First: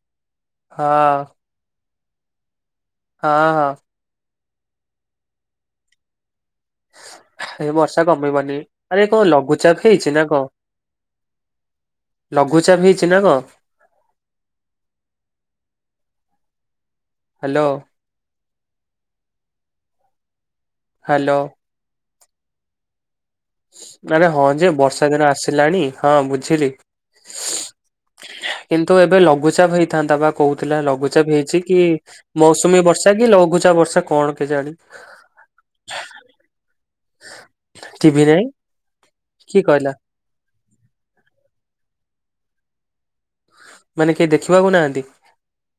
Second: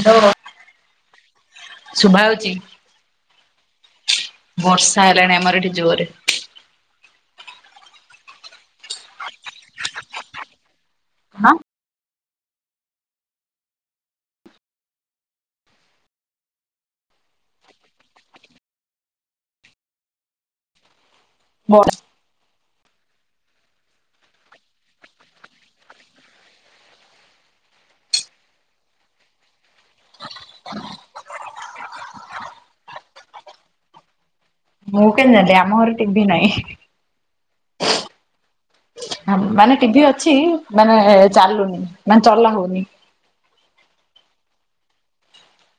Hello ହଁ। ଶୁଭା ଯାଉଛି। ହଁ। ବର୍ଷା ହେଲାଣି ଆମର ଏଠି ଜୋରରେ ଏ ବର୍ଷା କମଇବନି ଆରେ କଣ ଲଘୁଚାପ ହେଇଛି ନା କଣ। ହଁ ଲଘୁଚାପ ହେଇଛି ନା କଣ। ହେଲୋ। ହେଲୋ। ବ ଆରେ ହଁ ଯେ ବର୍ଷାଦିନ ଆସିଲାଣି ହଁ ବୁଝିଲି [inaudible] କିନ୍ତୁ ଏବେ ଲଘୁଚାପ ହେଇଥାନ୍ତା ବା କହୁଥିଲା ଲଘୁଚାପ ହେଇଛି କି ମୌସୁମୀ ବର୍ଷା କି ଲଘୁ [inaudible] ବର୍ଷା କଣ କେଜାଣି ମୁଁ କେମିତି ଜାଣିଲି ଆମ ଘରେ ଟିଭିି ନାହିଁ। ଟିଭି ନାହିଁ। କିଏ ମାନେ କହିଲା ଟିଭି ଅଛି ମାନେ ଚାଲୁନି ମାନେ ଚଲା ହଉନି। ମାନେ କେହି ଦେଖିବାକୁ ନାହାନ୍ତି।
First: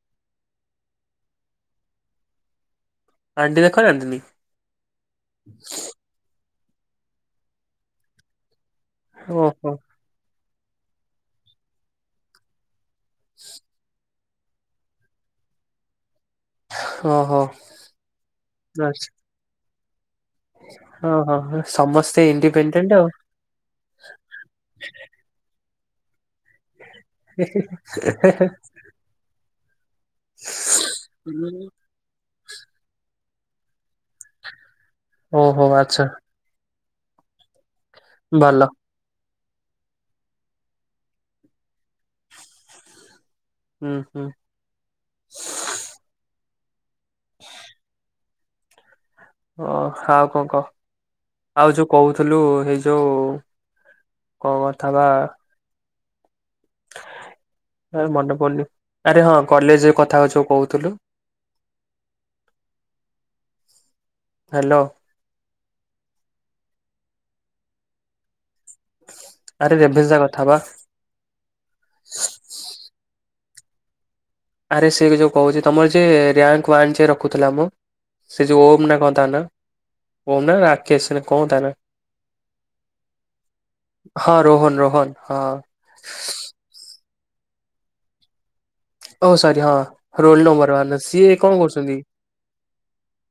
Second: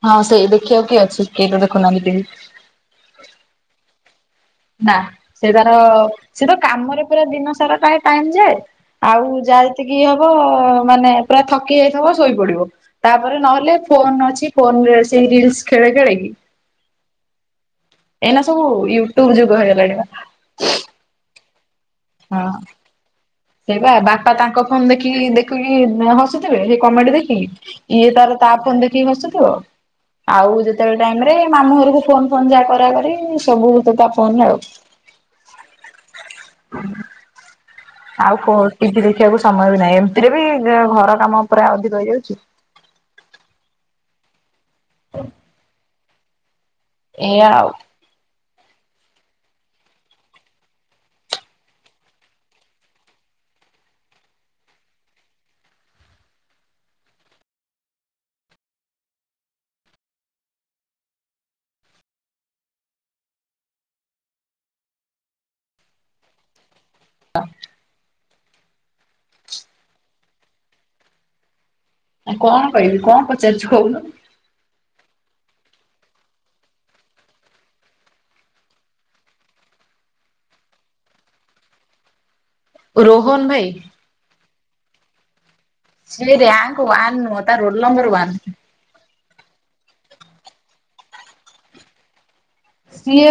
ହଁ ସେଇ ଦେଖିବାକୁ କି ଅଛି କେହିତ ଦେଖୁନାହାନ୍ତି କେହି ଆଣ୍ଟି ଦେଖୁନାହାନ୍ତି କି? ନା ସେ ତାର ସେ ତ କାମରେ ପୁରା ଦିନ ସାରା ଟା ଟାଇମ ଯାଏ। ଆଉ ଯାହା ଓହୋ ଯେତିକି ହବ ମାନେ ପୁରା ଥକି ଯାଇଥିବ ଶୋଇପଡିବ। ତାପରେ ନହେଲେ ଫୋନ ଅଛି ଫୋନ ରେ ସେଇ ରିଲସ ଖେଳେଇ ଖେଳେଇ [inaudible] ଓହୋ। ଏଇନା ସବୁ ଆଚ୍ଛା ୟୁଟୁବ୍ ଯୁଗ ହେଇଗଲାଣି ବା ଓହୋ ସମସ୍ତେ ଇଣ୍ଡିପେଣ୍ଡେଣ୍ଟ୍ ଆଉ ସେଇ ବା ବାପା ତାଙ୍କ ଫୋନ୍ ଦେଖି ଦେଖିକି ହସୁ ସେ କମେଡ଼ି ଦେଖିକି ଇଏ ତାର ତା ଫୋନ ଦେଖିକି ହସୁଥିବ। ଆଉ ଯେତେବେଳେ ଟାଇମ ରେ ମାମୁ ଘରକୁ ଫୋନ ଫୋନ ଯାହା କରା କରି ସବୁ ତ ତା ଫୋନରେ ଆଉ ଓହୋ ଆଛା [inaudible] ଆଉ [inaudible] ଦେଖିବାକୁ। ସମୟ ବି ନାହିଁ ଏମିତିରେ ବି ଘର କାମ ପୁରା ଅଧିକ ହେଇଯାଉଛି। ହୁଁ ହୁଁ। [inaudible] ଏଇଆା ଆଉ ଓ ଆଉ କଣ କହ ଆଉ ଯୋଉ କହୁଥୁଲୁ ଏଇ ଯୋଉ କଣ କଥା ବା। [unintelligible] ଆ ମନେ ପଡୁନି ଆରେ ହଁ କଲେଜ କଥା ହଉ କହୁଥୁଲୁ। [unintelligible] ହାଲୋ। [inaudible] ଆରେ ବ୍ୟବସା କଥା ବା ଆଉ କଣ କହିବି କଣ ପଚାରୁଛୁ କହୁନୁ ଆରେ ସେ ଯୋଉ କହୁଛି ତମର ଯେ ରା୍ଙ୍କ ୱାନ ଯିଏ ରଖୁଥିଲା ମଁ ସେ ଯୋଉ ଓମ୍ ନା କଣ ତା ନା ଓମ୍ ନା ରାକେଶ ସେ କଣ ତା ନା? ରୋହନ୍ ଭାଇ। ହଁ ରୋହନ ରୋହନ ହଁ ସେ ରାଙ୍କ୍ ୱାନ ନୁହଁ ତା ରୋଲ ନମ୍ବର ୱାନ। ଓ ସରି ହଁ ରୋଲ ନମ୍ବର ସିଏ କଣ କରୁଛନ୍ତି। ସିଏ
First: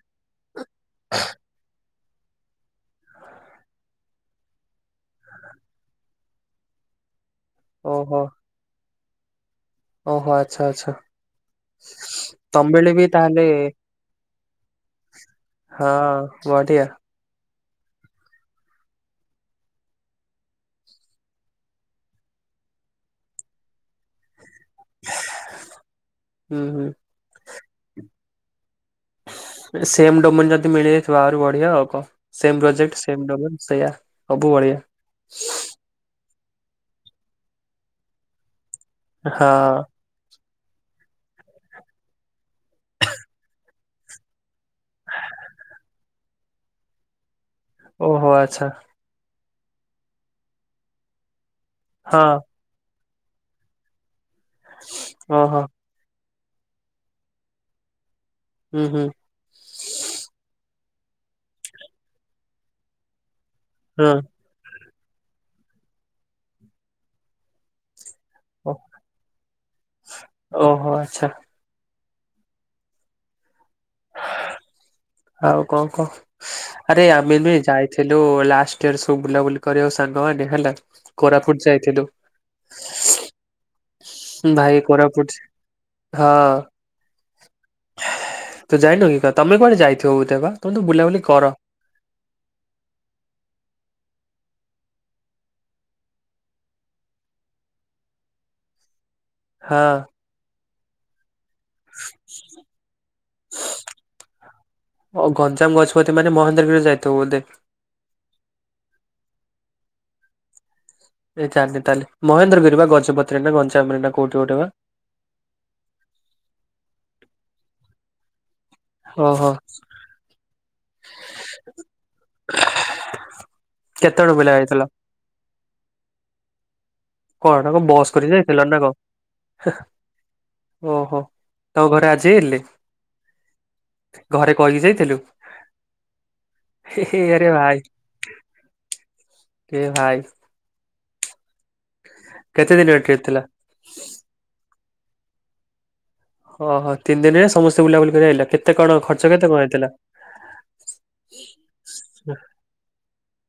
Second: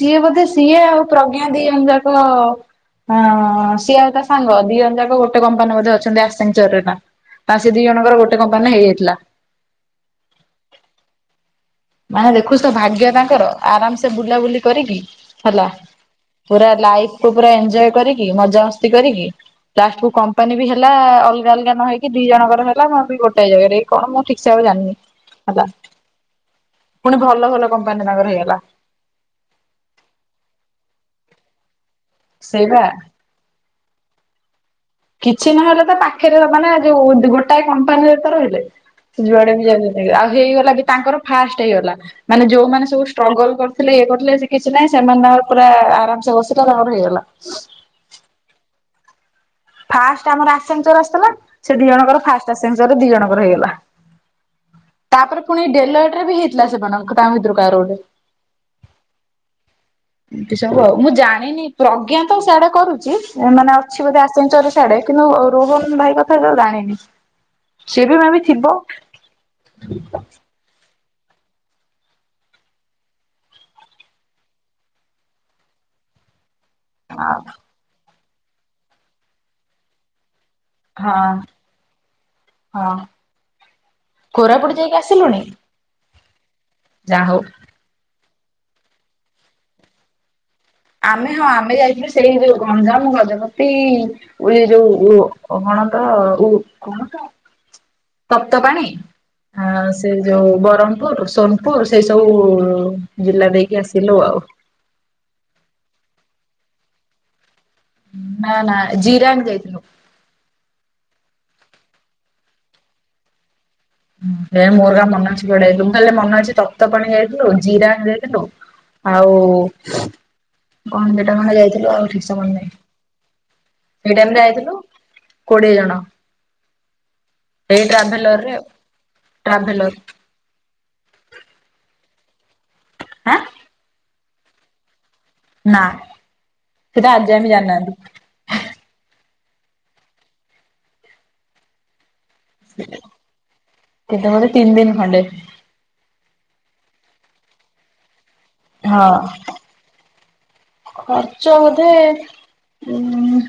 ସିଏ ବୋଧେ ସିଏ ଆଉ ପ୍ରଜ୍ଞା ଦି ଜଣ ଯାକ ଅ ହଁ ସିଏ ଆଉ ତା ସାଙ୍ଗ ଦି ଜଣ ଯାକ ଗୋଟେ କମ୍ପାନୀରେ ବୋଧେ ଅଛନ୍ତି ଆସିଛନ୍ତି ଗୋଟେ ଠା ତାର ସେ ଦି ଓହୋ ଜଣଙ୍କର ଗୋଟେ କମ୍ପାନୀରେ ହେଇଯାଇଥିଲା। ଓହୋ ଆଚ୍ଛା ଆଚ୍ଛା। ମାନେ ଦେଖୁଛୁ ତ ତମବେଳେ ବି ଭାଗ୍ୟ ତାହେଲେ ତାଙ୍କର ଆରାମସେ ବୁଲାବୁଲି କରିକି ହେଲା। ହଁ ପୁରା ବଢିଆ ଲାଇଫକୁ ପୁରା ଏ ଏଞ୍ଜୋଏ କରିକି ମଜା ମସ୍ତି କରିକି ଲାଷ୍ଟ କୁ କମ୍ପାନୀ ବି ହେଲା ଅଲଗା ଅଲଗା ନ ହେଇକି ଦି ଜଣଙ୍କର ହେଲା ମୁଁ ବି ଗୋଟାଏ ଜାଗାରେ କଣ ମୁଁ ଠିକ ସେ ଆଉ ଜାଣିନି ହେଲା। ହୁଁ ହୁଁ। ପୁଣି ଭଲ ଭଲ କମ୍ପାନୀରେ ତାଙ୍କର ହେଇଗଲା। ସେମ ଡୋମେନ ଯଦି ମିଳିଯାଇଥିବ ଆହୁରି ବଢିଆ ଆଉ କଣ ସେଇ ସେମ ବା ବଜେଟ୍ ସେମ ଡୋମେନ ସେଇଆ ସବୁ ବଢ଼ିଆ। କିଛି ନହେଲେ ତ ପାଖରେ ମାନେ ଯୋଉ ଗୋଟାଏ କମ୍ପାନୀରେ ତ ରହିଲେ। ସେ ହଁ ଯୁଆଡେ ବି ଯାଉନା କାହିଁକି ଆଉ ହେଇଗଲା ବି ତାଙ୍କର ଫାର୍ଷ୍ଟ ହେଇଗଲା ମାନେ ଯୋଉମାନେ ସବୁ ଷ୍ଟ୍ରଗଲ କର ଥିଲେ ଇଏ କରୁଥିଲେ ସେ କିଛି ନାହିଁ ସେମାନେ ତାଙ୍କର ପୁରା ଆରାମସେ ବସି ଥିଲା ନା ତାଙ୍କର ହେଇଗଲା। ଓହୋ ଆଚ୍ଛା। ଫାର୍ଷ୍ଟ ଆମର ଆସେଞ୍ଚର ଆସିଥିଲା ସେ ଦି ଜଣଙ୍କର ହଁ ଫାର୍ଷ୍ଟ ଆସେଞ୍ଚରରେ ଦି ଜଣଙ୍କର ହେଇଗଲା। ତାପରେ ଓହୋ ପୁଣି ଡେଲଅଏଟରେ ବି ହେଇଥିଲା ସେମାନଙ୍କ ତାଙ୍କ ଭିତରୁ କାହାର ଗୋଟେ। ହୁଁ ହୁଁ। ଏମିତି ସବୁ ଆଉ ମୁଁ ଜାଣିନି ପ୍ରଜ୍ଞା ତ ସାଡେ କରୁଚି ନାଇ ମାନେ ଅଛି ହଁ ଗୋଟେ ଆସେଞ୍ଚର ସିଆଡ଼େ କିନ୍ତୁ ରୋହନ ଭାଇ କଥା ତ ଜାଣିନି ସିଏ ବି ମେ ବି ଓ ଥିବ। ଓହୋ ଆଚ୍ଛା। ଆଉ କଣ କହ ଆରେ ଆଉ ନୁହେ ଯାଇ ଥିଲୁ ଲାଷ୍ଟ ଇୟର ସବୁ ବୁଲାବୁଲି କରିବା କୁ ସାଙ୍ଗମାନେ ହେଲା ହଁ। କୋରାପୁଟ ଯାଇଥିଲୁ। ହଁ କୋରାପୁଟ ଭାଇ କୋରାପୁଟ ହଁ। ଯାହା ହୋଉ। ତୁ ଯାଇନୁକି ତ-ତମେ କୁଆଡେ ଯାଇଥିବ ବୁଲିତେ ପା। ଆମେ ହଁ ଆମେ ଯାଇଥିଲୁ ସେଇରେ ଗଞ୍ଜାମ ଗଜପ ଏଇ ଏଇ ଯୋଉ ଉ କ-କଣ ତ ଉ କଣ ତ। ତପ୍ତ ପାଣି ହଁ ଆଉ ସେ ଯୋଉ ବରମପୁର ସୋନ ପୁର ସେଇ ସବୁ ଜିଲ୍ଲା ଦେଇକି ଆସିଲୁ ଆଉ। ଓ ଗଞ୍ଜାମ ଗଜପତି ମାନେ ମହେନ୍ଦ୍ରଗିରି ଯାଇଥିବ ବୋଧେ। ନା ନା ଜୀରାଙ୍ଗ ଯାଇଥିଲୁ। ମୁଁ ଏ ଜାଣିନି ତାହଲେ ମହେନ୍ଦ୍ରଗିରି ବା ଗଜପତତିରେ ନା ଗ ହୁଁ ଭାଇ ମୋର ଏକା ମନେ ଅଛି କି କୁଆଡ଼େ ଏବେ ମୁଁ ଖାଲି ଯାହା ମନ ଅଛି ତପ୍ତ ପାଣି ଯାଇଥିଲୁ ଜିରାଙ୍ଗ ଯାଇଥିଲୁ ଆଉ ଓହୋ କଣ ସେଟା ମାନେ ଯାଇଥିଲୁ ଆଉ ଠିକ ସେ ମନେ ନାହିଁ। ସେଇ କେତେଜଣ ଟାଇମରେ ପିଲା ଯାଇଥିଲୁ ଯାଇଥିଲ କୋଡିଏ ଜଣ। କଣ ତମେ ଏଇ ବସ କରି ଟ୍ରାଭେଲରରେ ଯାଇଥିଲା ଆଉ ନା କଣ ହେ ଟ୍ରାଭେଲର। ଓହୋ ତ ଘରେ ରାଜି ହେଲେ? ଆଁ। ଘରେ କହିକି ଯାଇଥିଲୁ? ନା ହେ ସିଏ ତ ହେ ଆଜି ଆରେ ଯାଙ୍କେ ଭାଇ ଜାଣିନାହାନ୍ତି। ଏ ଭାଇ। କେତେ ଦିନର ଟ୍ରିପ୍ ଥିଲା ସେତେବେଳେ ତିନିଦିନ ଖଣ୍ଡେ। ଓହୋ ତିନି ଦିନରେ ସମସ୍ତେ ବୁଲାବୁଲି କରି ଆଇଲ କେତେ କଣ ହଁ। ଖର୍ଚ କେତେ କଣ ହେଇଥିଲା? ଖର୍ଚ୍ଚ ବୋଧେ ଉଁ।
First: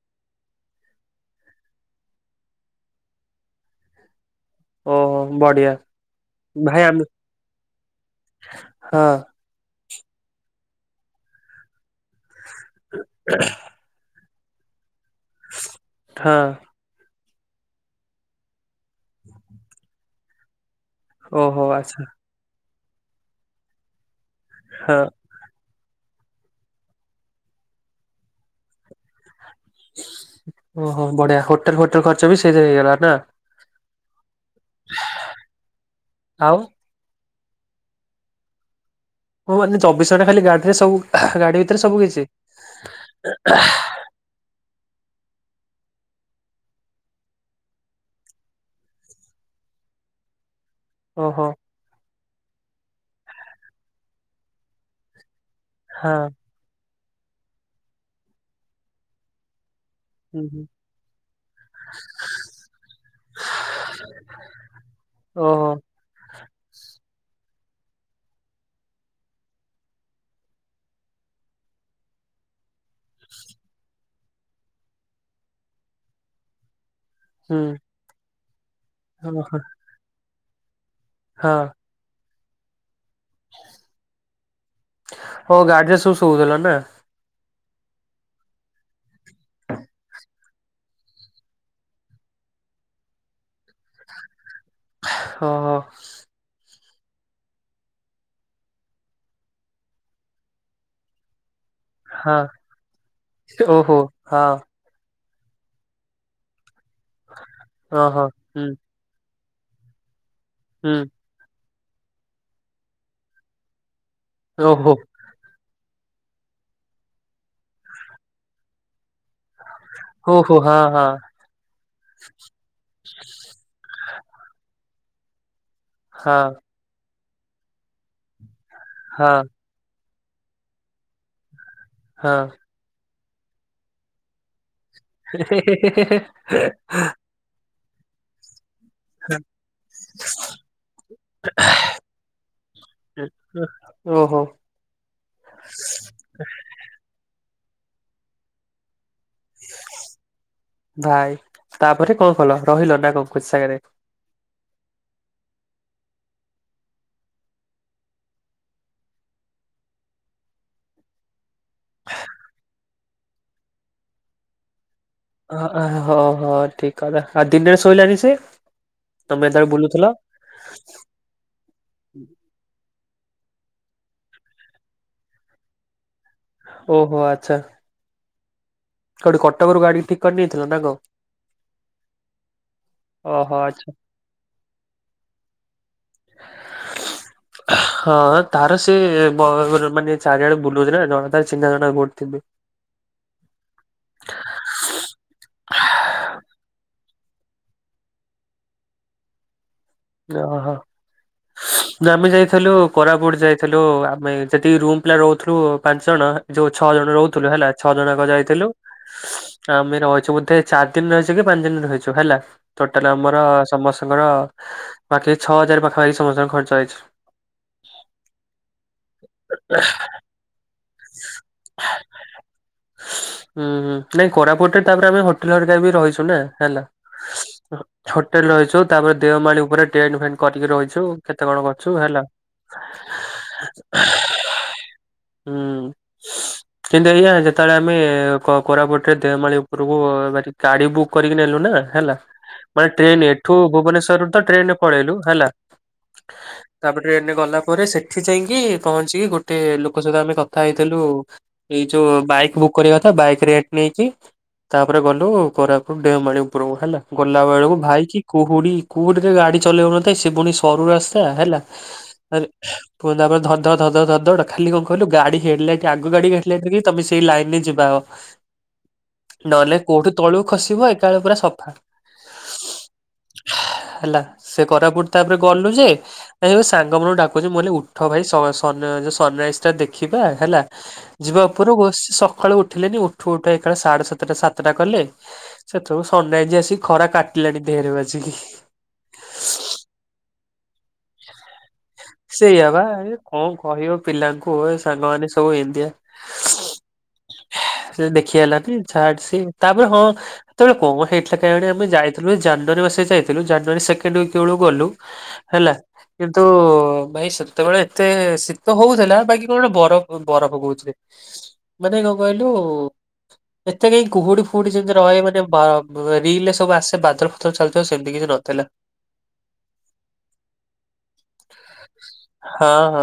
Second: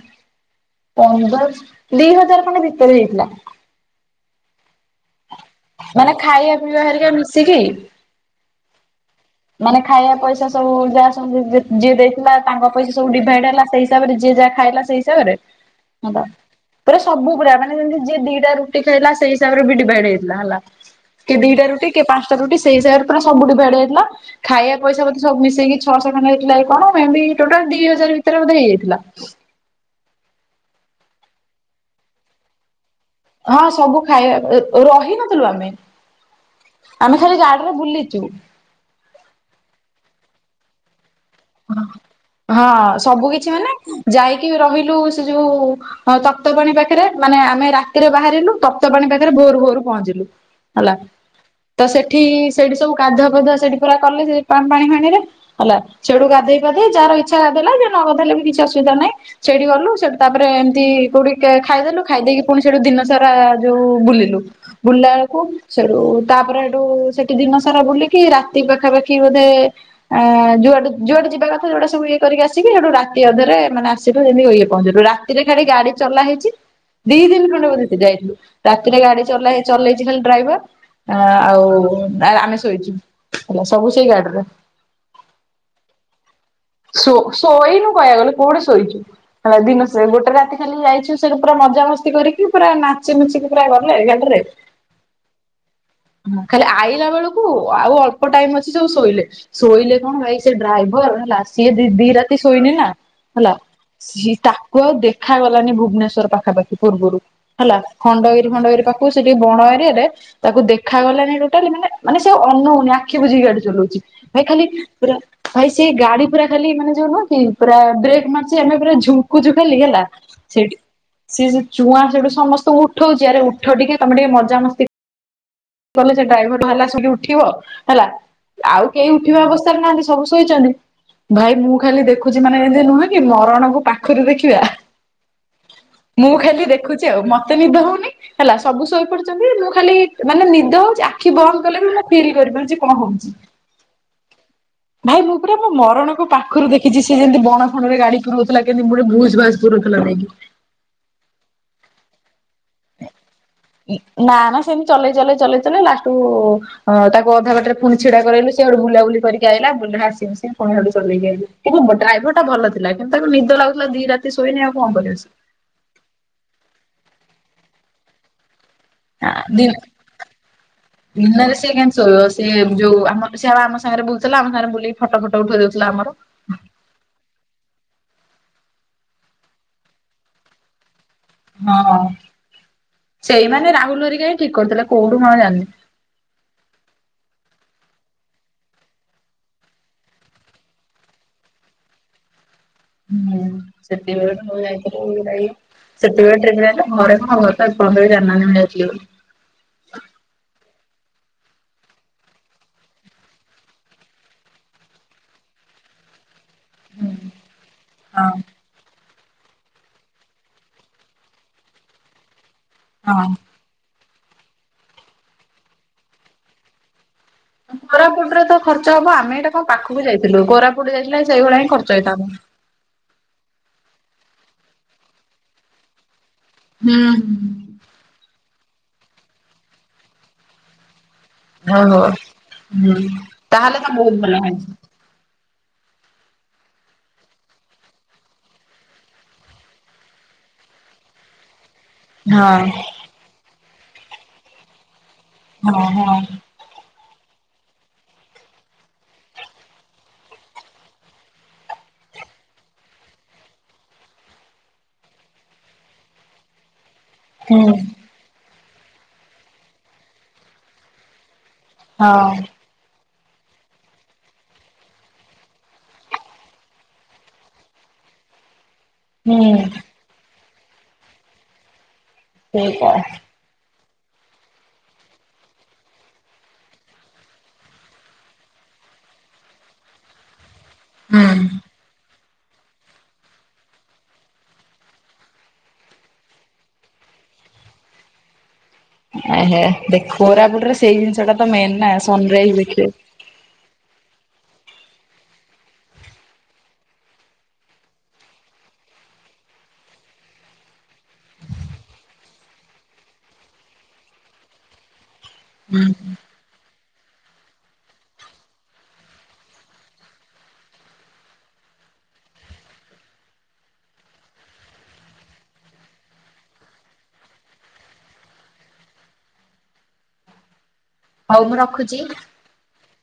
ପନ୍ଦରଶ ଦି ହଜାର ଖଣ୍ଡେ ଭିତରେ ହେଇଥିଲା। ଓହୋ ବଢିଆ ମାନେ ଖାଇବା ଭାଇ ପିଇବା ଆମେ ହେରିକା ମିଶିକି ହଁ। ମାନେ ଖାଇବା ପଇସା ସବୁ ଯାହା ସବୁ ଜି ଯିଏ ଦେଇଥିଲା ତାଙ୍କ ପଇସା ସବୁ ଡିଭାଇଡ ହେଲା ସେଇ ହିସାବରେ ଯିଏ ଯାହା ଖାଇଲା ସେଇ ହିସାବରେ ହେଲା ହଁ ପୁରା ସବୁ ପୁରା ମାନେ ଯେମତି ଯିଏ ଦିଟା ରୁ ଟିପି ହେଲା ସେଇ ହିସାବରେ ବି ଡିଭାଇଡ ହେଇଥିଲା ହେଲା। କିଏ ଓହୋ ଦିଟା ରୁଟି ଆଚ୍ଛା ପାଞ୍ଚଟା ରୁଟି ସେଇଟାଇପର ପୁରା ସବୁଠୁ ଡିଭାଇଡ୍ ଯାଇଥିଲା ଖାଇବା ହଁ। ପଇସା ବୋଧେ ସବୁ ମିଶେଇକି ଛଅଶହ ଖଣ୍ଡେ ହେଇଥିଲାକି କଣ ମେ ବି ଟୋଟାଲ ଦିହଜାର ଭିତରେ ବୋଧେ ହେଇଯାଇଥିଲା। ଓହୋ ବଢିଆ ହୋଟେଲ ଫୋଟେଲେ ଖର୍ଚ୍ଚ ବି ସେଇତିରେ ହେଇଗଲା। ନା ହଁ ସବୁ ଖାଇବା ରହିନଥିଲୁ ଆମେ ଆଉ ଆମେ ଖାଲି ଗାଡିରେ ବୁଲିଚୁ। ଓ ମାନେ ଚବିଶ ଘଣ୍ଟା ଖାଲି ଗାଡି ରେ ସବୁ କିଛି ହଁ ସବୁ କିଛି ମାନେ ଯାଇକି ରହି ଲୁ ସେ ଯୋଉ ତପ୍ତ ପାଣି ପାଖରେ ମାନେ ଆମେ ରାତିରେ ବାହାରିଲୁ ତପ୍ତ ପାଣି ପାଖରେ ଭୋରୁ ଭୋରୁ ପହଞ୍ଚିଲୁ ହେଲା ଓହୋ ତ ସେ ଏଠି ସେଠି ସବୁ ଗାଧୁଆ ପାଧୁଆ ସେଠି ପୁରା କଲେ ସେ ପାଣି ଫାଣି ରେ ହେଲା ହଁ ସେଠୁ ଗାଧଇ ପାଧେଇ ଯାହାର ଇଛା ଗାଧେଇଲା ଯିଏ ନଗାଧେଇଲା ବି କିଛି ଅସୁବିଧା ନାଁ ସେଇଠି ଗଲୁ ତାପରେ ଏମତି କୋଉଠି ଖାଇଦେଲୁ ଖାଇ ଦେଇେକି ପୁଣି ସେଠୁ ଦିନ ସାରା ଯୋଉ ବୁଲିଲୁ ବୁଲି ଦେଖିଲା ବେଳକୁ ଓହୋ ସେଠୁ ତାପରେ ଏଠୁ ସେଠି ଦିନ ସାରା ବୁଲିକି ରାତି ପାଖାପାଖି ବୋଧେ ଅ ଯୁଆଡୁ ଯୁଆଡେ ଯିବା କଥା ଯଉଟା ସବୁ ଇଏ କରିକି ଆସିକି ହେଠୁ ରାତି ଅଧରେ ମାନେ ଆସିଲୁ ଇଏ ପହଞ୍ଚିଲୁ ରାତିରେ ଖାଲି ଗାଡି ଚଲା ହେଇଚି। ଦି ଦିନ ହୁଁ ଖଣ୍ଡେ ବୋଧେ ସେ ଯାଇଥିଲୁ ରାତିରେ ଗାଡି ଓହୋ ଚଲାଏ ଚଲେଇଚି ଖାଲି ଡ୍ରାଇଭର ଆ ହଁ। ଆଉ ଆମେ ଶୋଇଛୁ ହେଲା ସବୁ ସେଇ ଗାଡ଼ିରେ। ଓ [unintelligible] ଶୋଇନୁ କହିବାକୁ ଗଲେ କୋଉଠେ ଶୋଇଚି। ହେଲା ଦିନ ଗୋଟେ ରାତି ଖାଲି ଯାଇଛୁ ସେ ପୁରା ମଜାମସ୍ତି କରିକି ପୁରା ନାଚିମଚିକି ପୁରା ଗଲେ ଗାଡ଼ିରେ। ହ ଅ। ଆଇଲା ବେଳକୁ ଆଉ ଅଳ୍ପ ଟାଇମ ଅଛି ସବୁ ଶୋଇଲେ ଶୋଇଲେ କଣ ଭାଇ ସେ ଡ୍ରାଇଭର ହେଲା ସିଏ ଦି ହଁ ରାତି ଶୋଇନି ନା ହେଲା ଓହୋ ସିଏ ହଁ ତାକୁ ଆଉ ଦେଖ ଦେଖାଗଲାନି ଭୁବନେଶ୍ୱର ପାଖାପାଖି ପୂର୍ବରୁ ହେଲା ଓହୋ ଖଣ୍ଡଗିରି ହୁଁ ଫଣ୍ଡଗିରି ପାଖକୁ ସେ ଏ ବଣ ଏରିଆଟେ ତାକୁ ହୁଁ ଦେଖାଗଲାନି ଟୋଟାଲି ମାନେ ମାନେ ସେ ଅନଉନି ଆଖି ବୁଝିକିଗାଡି ଚଲଉଚି। ଭାଇ ଖାଲି ଓହୋ ପୁରା ଭାଇ ସେ ଗାଡି ପୁରା ଖାଲି ମାନେ ଯୋଉନ କି ପୁରା ବ୍ରେକ୍ ମାରୁଚି ଆମେ ପୁରା ଝୁଙ୍କୁଚୁ ଖାଲି ହେଲା ଓହୋ ସେଠି ହଁ ହଁ ସିଏ ଚୁଆ ସେଠୁ ସମସ୍ତଙ୍କୁ ଉଠଉଛି ଆରେ ଉଠ ଟିକେ ତମେ ଟିକେ ମଜାମସ୍ତି କହଲେ ସେ ହଁ ଡ୍ରାଇଭରଟା ହେଲା ସେଠି ଉଠିବ ହେଲା ଆଉ କେହି ଉଠିବା ହଁ ଅବସ୍ଥାରେ ନାହାନ୍ତି ସବୁ ଶୋଇଛନ୍ତି ଭାଇ ମୁଁ ଖାଲି ଦେଖୁଛି ହଁ ମାନେ ଏନ୍ତି ନୁହଁ କି ମରଣକୁ ପାଖରୁ ଦେଖିବା। ମୁଁ ଖାଲି ଦେଖୁଛି ଆଉ ମତେ ନିଦ ହଉ ନି ହେଲା ସବୁ ଶୋଇପଡିଛନ୍ତି ମୁଁ ଖାଲି ମାନେ ନିଦ ହଉଛି ଆଖି ବନ୍ଦ କଲେ ବି ମୁ ଫିଲ୍ କରିପାରୁଛି କଣ ହଉଛି। ଓହୋ ଭାଇ ମୁଁ ପୁରା ମୋ ମରଣକୁ ପାଖରୁ ଦେଖିଛି ସେ ଯେମିତି ବଣ ଫଣରେ ଗାଡି ପୁରଉଥିଲା କେମତି ପୁରା ଭୁସ୍ ଭାସ୍ ପୁରଉଥିଲା ନେଇକି। ଭାଇ ତାପରେ କଣ କଲ ରହିଲ ନା କଣ କୋଚି ସାଙ୍ଗରେ ନା ନା ସେମିତି ଚଲେଇ ଚଲେଇ ଚଲେଇ ଚଲେଇ ଲାଷ୍ଟୁକୁ ଅଁ ତାକୁ ଅଧା ବାଟରେ ପୁଣି ଛିଡା କରାଇଲୁ ସିଏ ହେଠୁ ବୁଲାବୁଲି କରିକି ଆଇଲା [inaudible] ସେ ପୁଣିଆଡୁ ଚଲେଇକ ଆଇଲୁ। ଏ ଡ୍ରାଇଭର ଟା ଭଲ ଥିଲା କିନ୍ତୁ ତାଙ୍କୁ ନିଦ ଲାଗୁଥିଲା ଦି ରାତି ଶୋଇନି ଆଉ କଣ କରିବ ସେ। ଅ ହ ହୋ ହୋ ଠିକ୍ କଥା ଆଉ ଦିନରେ ଶୋଇଲାନି ସେ। ଆ ତମେ ଦି ଯେତେବେଳେ ବୁଲୁଥିଲ ଦିନରେ ସେ କେତି ଶୋଇିବ ସେ ଯୋଉ ସେ ଆଉ ଆମ ସାଙ୍ଗରେ ବୁଲୁଥିଲା ଆମ ସାଙ୍ଗ ବୁଲିକ ଫଟ ଫଟ ଉଠେଇ ଦେଉଥିଲା ଆମର। ଓହୋ ଆଚ୍ଛା। କଉଠି କଟକରୁ ଗାଡି ଠିକ୍ କରି ନେଇଥିଲ ନା କଣ। ହଁ ଓହୋ ସେଇମାନେ ଆଚ୍ଛା ରାହୁଲ ଘରିକା ହିଁ ଠିକ୍ କରୁଥିଲେ କୋଉଠୁ ମୁ ଆଉ ଜାଣିନି। [inaudible] ହଁ ତାର ସେ ଵ ମାନେ ଚାରି ଆଡେ ବୁଲଉଚି ନା ଜଣେ ତାର ଚିହ୍ନା ଜଣା କଉଠି ଥିବେ। [unintelligible] ସେତେବେଳେ ଟ୍ରେନିଙ୍ଗ [unintelligible] ଘରେ ଜାଣି ନାହାନ୍ତି ମୁଁ ଯାଇଥିଲି ବୋଲି। [inaudible] ନା ଆମେ ଯାଇଥିଲୁ କୋରାପୁଟ ଯାଇଥିଲୁ ଆମେ ସେଠି ରୁମ୍ ପିଲା ରହୁଥିଲୁ ପାଞ୍ଚ ଜଣ ଯୋଉ ଛଅ ଜଣ ବୋଲି। ରହୁଥିଲୁ ହେଲା ଛଅ ହଁ ଜଣଙ୍କ ଯାଇଥିଲୁ। ଆମେ ରହିଛୁ ବୋଧେ ଚାରି ଦିନ ରହିଛୁ କି ପାଞ୍ଚ ଦିନ ରହିଛୁ ହେଲା। ଟୋଟାଲ ହଁ। ଆମର ସମସ୍ତଙ୍କର ବାକି ଛଅ ହଜାର ପାଖାପାଖି ସମସ୍ତଙ୍କ ଖର୍ଚ୍ଚ ହେଇଚି। କୋରାପୁଟରେ ତ ଖର୍ଚ୍ଚ ହବ ଆମେ ଏଇଟା କଣ ପାଖକୁ ଯାଇଥିଲୁ କୋରାପୁଟ କ ସେଇଭଳିଆ ହି ଖର୍ଚ୍ଚ ହେଇଥାଆନ୍ତା। ହୁଁ ହୁ ନାଇଁ କୋରାପୁଟରେ ତାପରେ ଆମେ ହୋଟେଲ ହରିକ ବି ରହିଛୁ ନା। ହେଲା ହୁଁ ହୁଁ। ହୋଟେଲ ରହିଛୁ ତାପରେ ଦେଓମାଳି ଉପରେ ଟେଣ୍ଟ ଫେଣ୍ଟ କରିକି ରହିଛୁ। କେତେ କଣ ଓ କରିଛୁ ହୋ ହେଲା। ହୁଁ ତାହେଲେ ତ ବୋହୁତ ଭଲ ହେଇଚି। ହୁଁ। [inaudible] କିନ୍ତୁ ଆଜ୍ଞା ଯେତେବେଳେ ଆମେ କୋ କୋରାପୁଟରେ ଦେଓମାଳି ଉପୁରୁକୁ ଗା ଗାଡି ବୁକ୍ କରିକି ନେଲୁ ନା। ହେଲା ହଁ। ମାନେ ଟ୍ରେନ ଏଠୁ ଭୁବନେଶ୍ୱରରୁୁ ତ ଟ୍ରେନରେ ପଳେଇଲୁ। ହେଲା ହଁ ହଁ। ତାପରେ ଟ୍ରେନରେ ଗଲା ପରେ ସେଠି ଯାଇକି ପହଞ୍ଚିକି ଗୋଟେ ଲୋକ ସହିତ ଆମେ କଥା ହେଇଥେଲୁ ଏଇ ଯୋଉ ବାଇକ୍ ବୁକ୍ କରିବା କଥା ବାଇକ୍ ରେଟ ନେଇକି। ତାପରେ ଗଲୁ କୋରାପୁଟ ଡେଓମାଳି ଉପୁରୁକୁ ହେଲା। ହୁଁ ଗୋଲାବେଳୁକୁ ଭାଇ କିି କୁହୁଡି କୁହୁଡିରେ ଗାଡି ଚଲେଇ ହଉ ନଥାଏ ସେ ପୁଣି ସରୁ ରାସ୍ତା ହେଲା। ଆରେ ହଁ ପୁଣି ତାପରେ ଧଡ ଧଡ ଧଡ ଧଡ ଧଡ ଧଡ ଖାଲି କଣ କହିଲୁ ଗାଡି ହେଡ ଲାଇଟ୍ ଆଗ ଗାଡିକି ହେଡ ଲାଇଟ୍ ଦେଖେଇଚି ତମେ ସେଇ ଲାଇନରେ ଯିବା ଅ। ହୁଁ ନହେଲେ କୋଉଠୁ ତଳକୁ ଖସିବ ଏକାବେଳେ ପୁରା ସଫା। ସେଇଟା ହେଲା ସେ କୋରାପୁଟ ତାପରେ ଗଲୁ ଯେ ଅନେଇଲୁ ସାଙ୍ଗମାନଙ୍କୁ ଡାକୁଚି ମୁଁ କହିଲି ଉଠ ଭାଇ ସମ୍ ଶ ସନ୍ ରାଇଜଟା ଦେଖିବା ହେଲା ହୁଁ। ଯିବା ଉପରକୁ ସେ ସ କାଳୁ ଉଠିଲେନି ଉଠୁ ଉଠୁ ଏକାବେଳେ ସାଢେ ସାତଟା ସାତଟା କଲେ ସେତେବେଳୁକୁ ସନ୍ ରାଇଜ ଆସିକି ଖରା କାଟ ଲାଣି ଦେହରେ ବାଜିକି। ଏ ହେ ଦେଖ୍ କୋରାପୁଟରେ ସେଇ ଜିନିଷଟା ତ ମେନ୍ ନା। ସନରାଇଜ ସେଇଆ ବା ଦେଖିବେ। ହେ କଣ କହିବ ପିଲା ଲାଙ୍କୁ ସାଙ୍ଗମାନେ ସବୁ ଇନ୍ତିଆ। [inaudible] ଦେଖି ହେଲାନି ଛାଡ୍ ସିଏ ତାପରେ ହଁ ସେତେବେଳେ କଣ ହେଇଥିଲା କେଜାଣି ଆମେ ଯାଇଥିଲୁ ଯେ ଜାନୁଆରୀ ମା ସେରେ ଯାଇଥେଲୁ ଜାନୁଆରୀ ସେକେଣ୍ଡ ୱିକ୍ ଆଡକୁ ଗଲୁ ହେଲା କିନ୍ତୁ ଭାଇ ସେତେବେଳେ ଏତେ ଶୀତ ହଉଥିଲା ବାକି କଣ ବରଫ ବରଫ କହୁଚି ମାନେ କଣ କହିଲୁ ଏତେ କାଇଁ କୁହୁଡି ଫୁହୁଡି ଯେମିତି ରହେ ମାନେ ବା ରିଲରେ ସବୁ ଆସେ ବାଦଲ ଫାଦଲ ଚାଲିଥିବ ସେମିତି କିଛି ନ ନଥେଲା। [inaudible] ହଉ ମୁଁ ରଖୁଛି। ହଁ ହଁ।